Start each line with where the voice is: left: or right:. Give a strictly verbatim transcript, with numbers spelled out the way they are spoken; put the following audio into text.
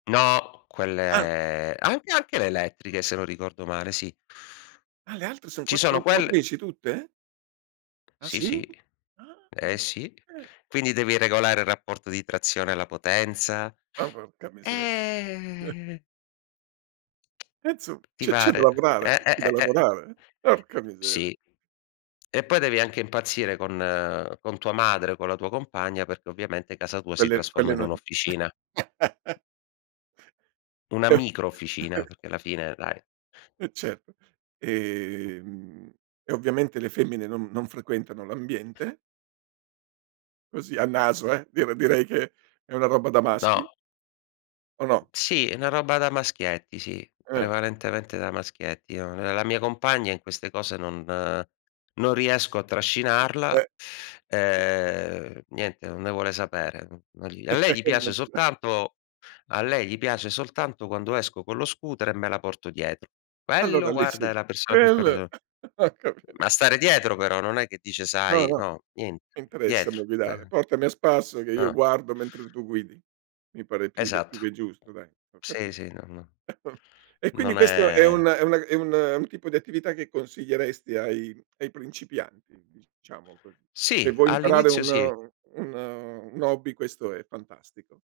left: No,
right: Ah.
left: quelle anche anche le elettriche, se non ricordo male, sì.
right: Ah, le altre sono
left: Ci sono
right: quattro
left: quelle
right: motrici tutte? Ah,
left: Sì, sì.
right: sì?
left: Eh,
right: Ah,
left: sì.
right: eh.
left: Quindi devi regolare il rapporto di trazione alla potenza.
right: Ma porca miseria.
left: Eh
right: E insomm
left: Ti
right: c'è c'è da
left: pare.
right: lavorare
left: Eh, eh, eh,
right: da
left: eh.
right: lavorare. Porca miseria.
left: Sì. E poi devi anche impazzire con con tua madre, o con la tua compagna, perché ovviamente casa tua si
right: Quelle quelle
left: trasforma in
right: non
left: un'officina. Una micro officina, perché alla fine dai.
right: E certo. Ehm, e ovviamente le femmine non non frequentano l'ambiente? Così a naso, eh, direi direi che è una roba da maschi
left: No.
right: o no?
left: Sì, è una roba da maschietti, sì,
right: Eh.
left: prevalentemente da maschietti. No, ehm, la mia compagna in queste cose non non riesco a
right: Eh.
left: trascinarla. Ehm, niente, non ne vuole sapere. A lei gli piace
right: Immaginav
left: soltanto a lei gli piace soltanto quando esco con lo scooter, e me la porto dietro.
right: Allora
left: Quello
right: lì
left: guarda è
right: sì,
left: la persona più
right: quell
left: [unintelligible]
right: ho capit
left: Ma stare dietro però, non è che dice
right: "No,
left: sai
right: no,
left: no, niente,
right: mi interessa
left: dietro.
right: da guidare.
left: Eh-eh.
right: Portami a spasso, che io
left: Ah.
right: guardo mentre tu guidi." Mi pare più che più
left: Esatto.
right: che giusto dai, ho capi
left: Sì, sì, no, no,
right: e quindi
left: non
right: questo è un
left: è
right: è una è un tipo di attività che consiglieresti ai ai principianti diciamo così. Se
left: Sì,
right: vuoi imparare
left: all'inizio
right: un
left: sì.
right: un un hobby questo è fantastico.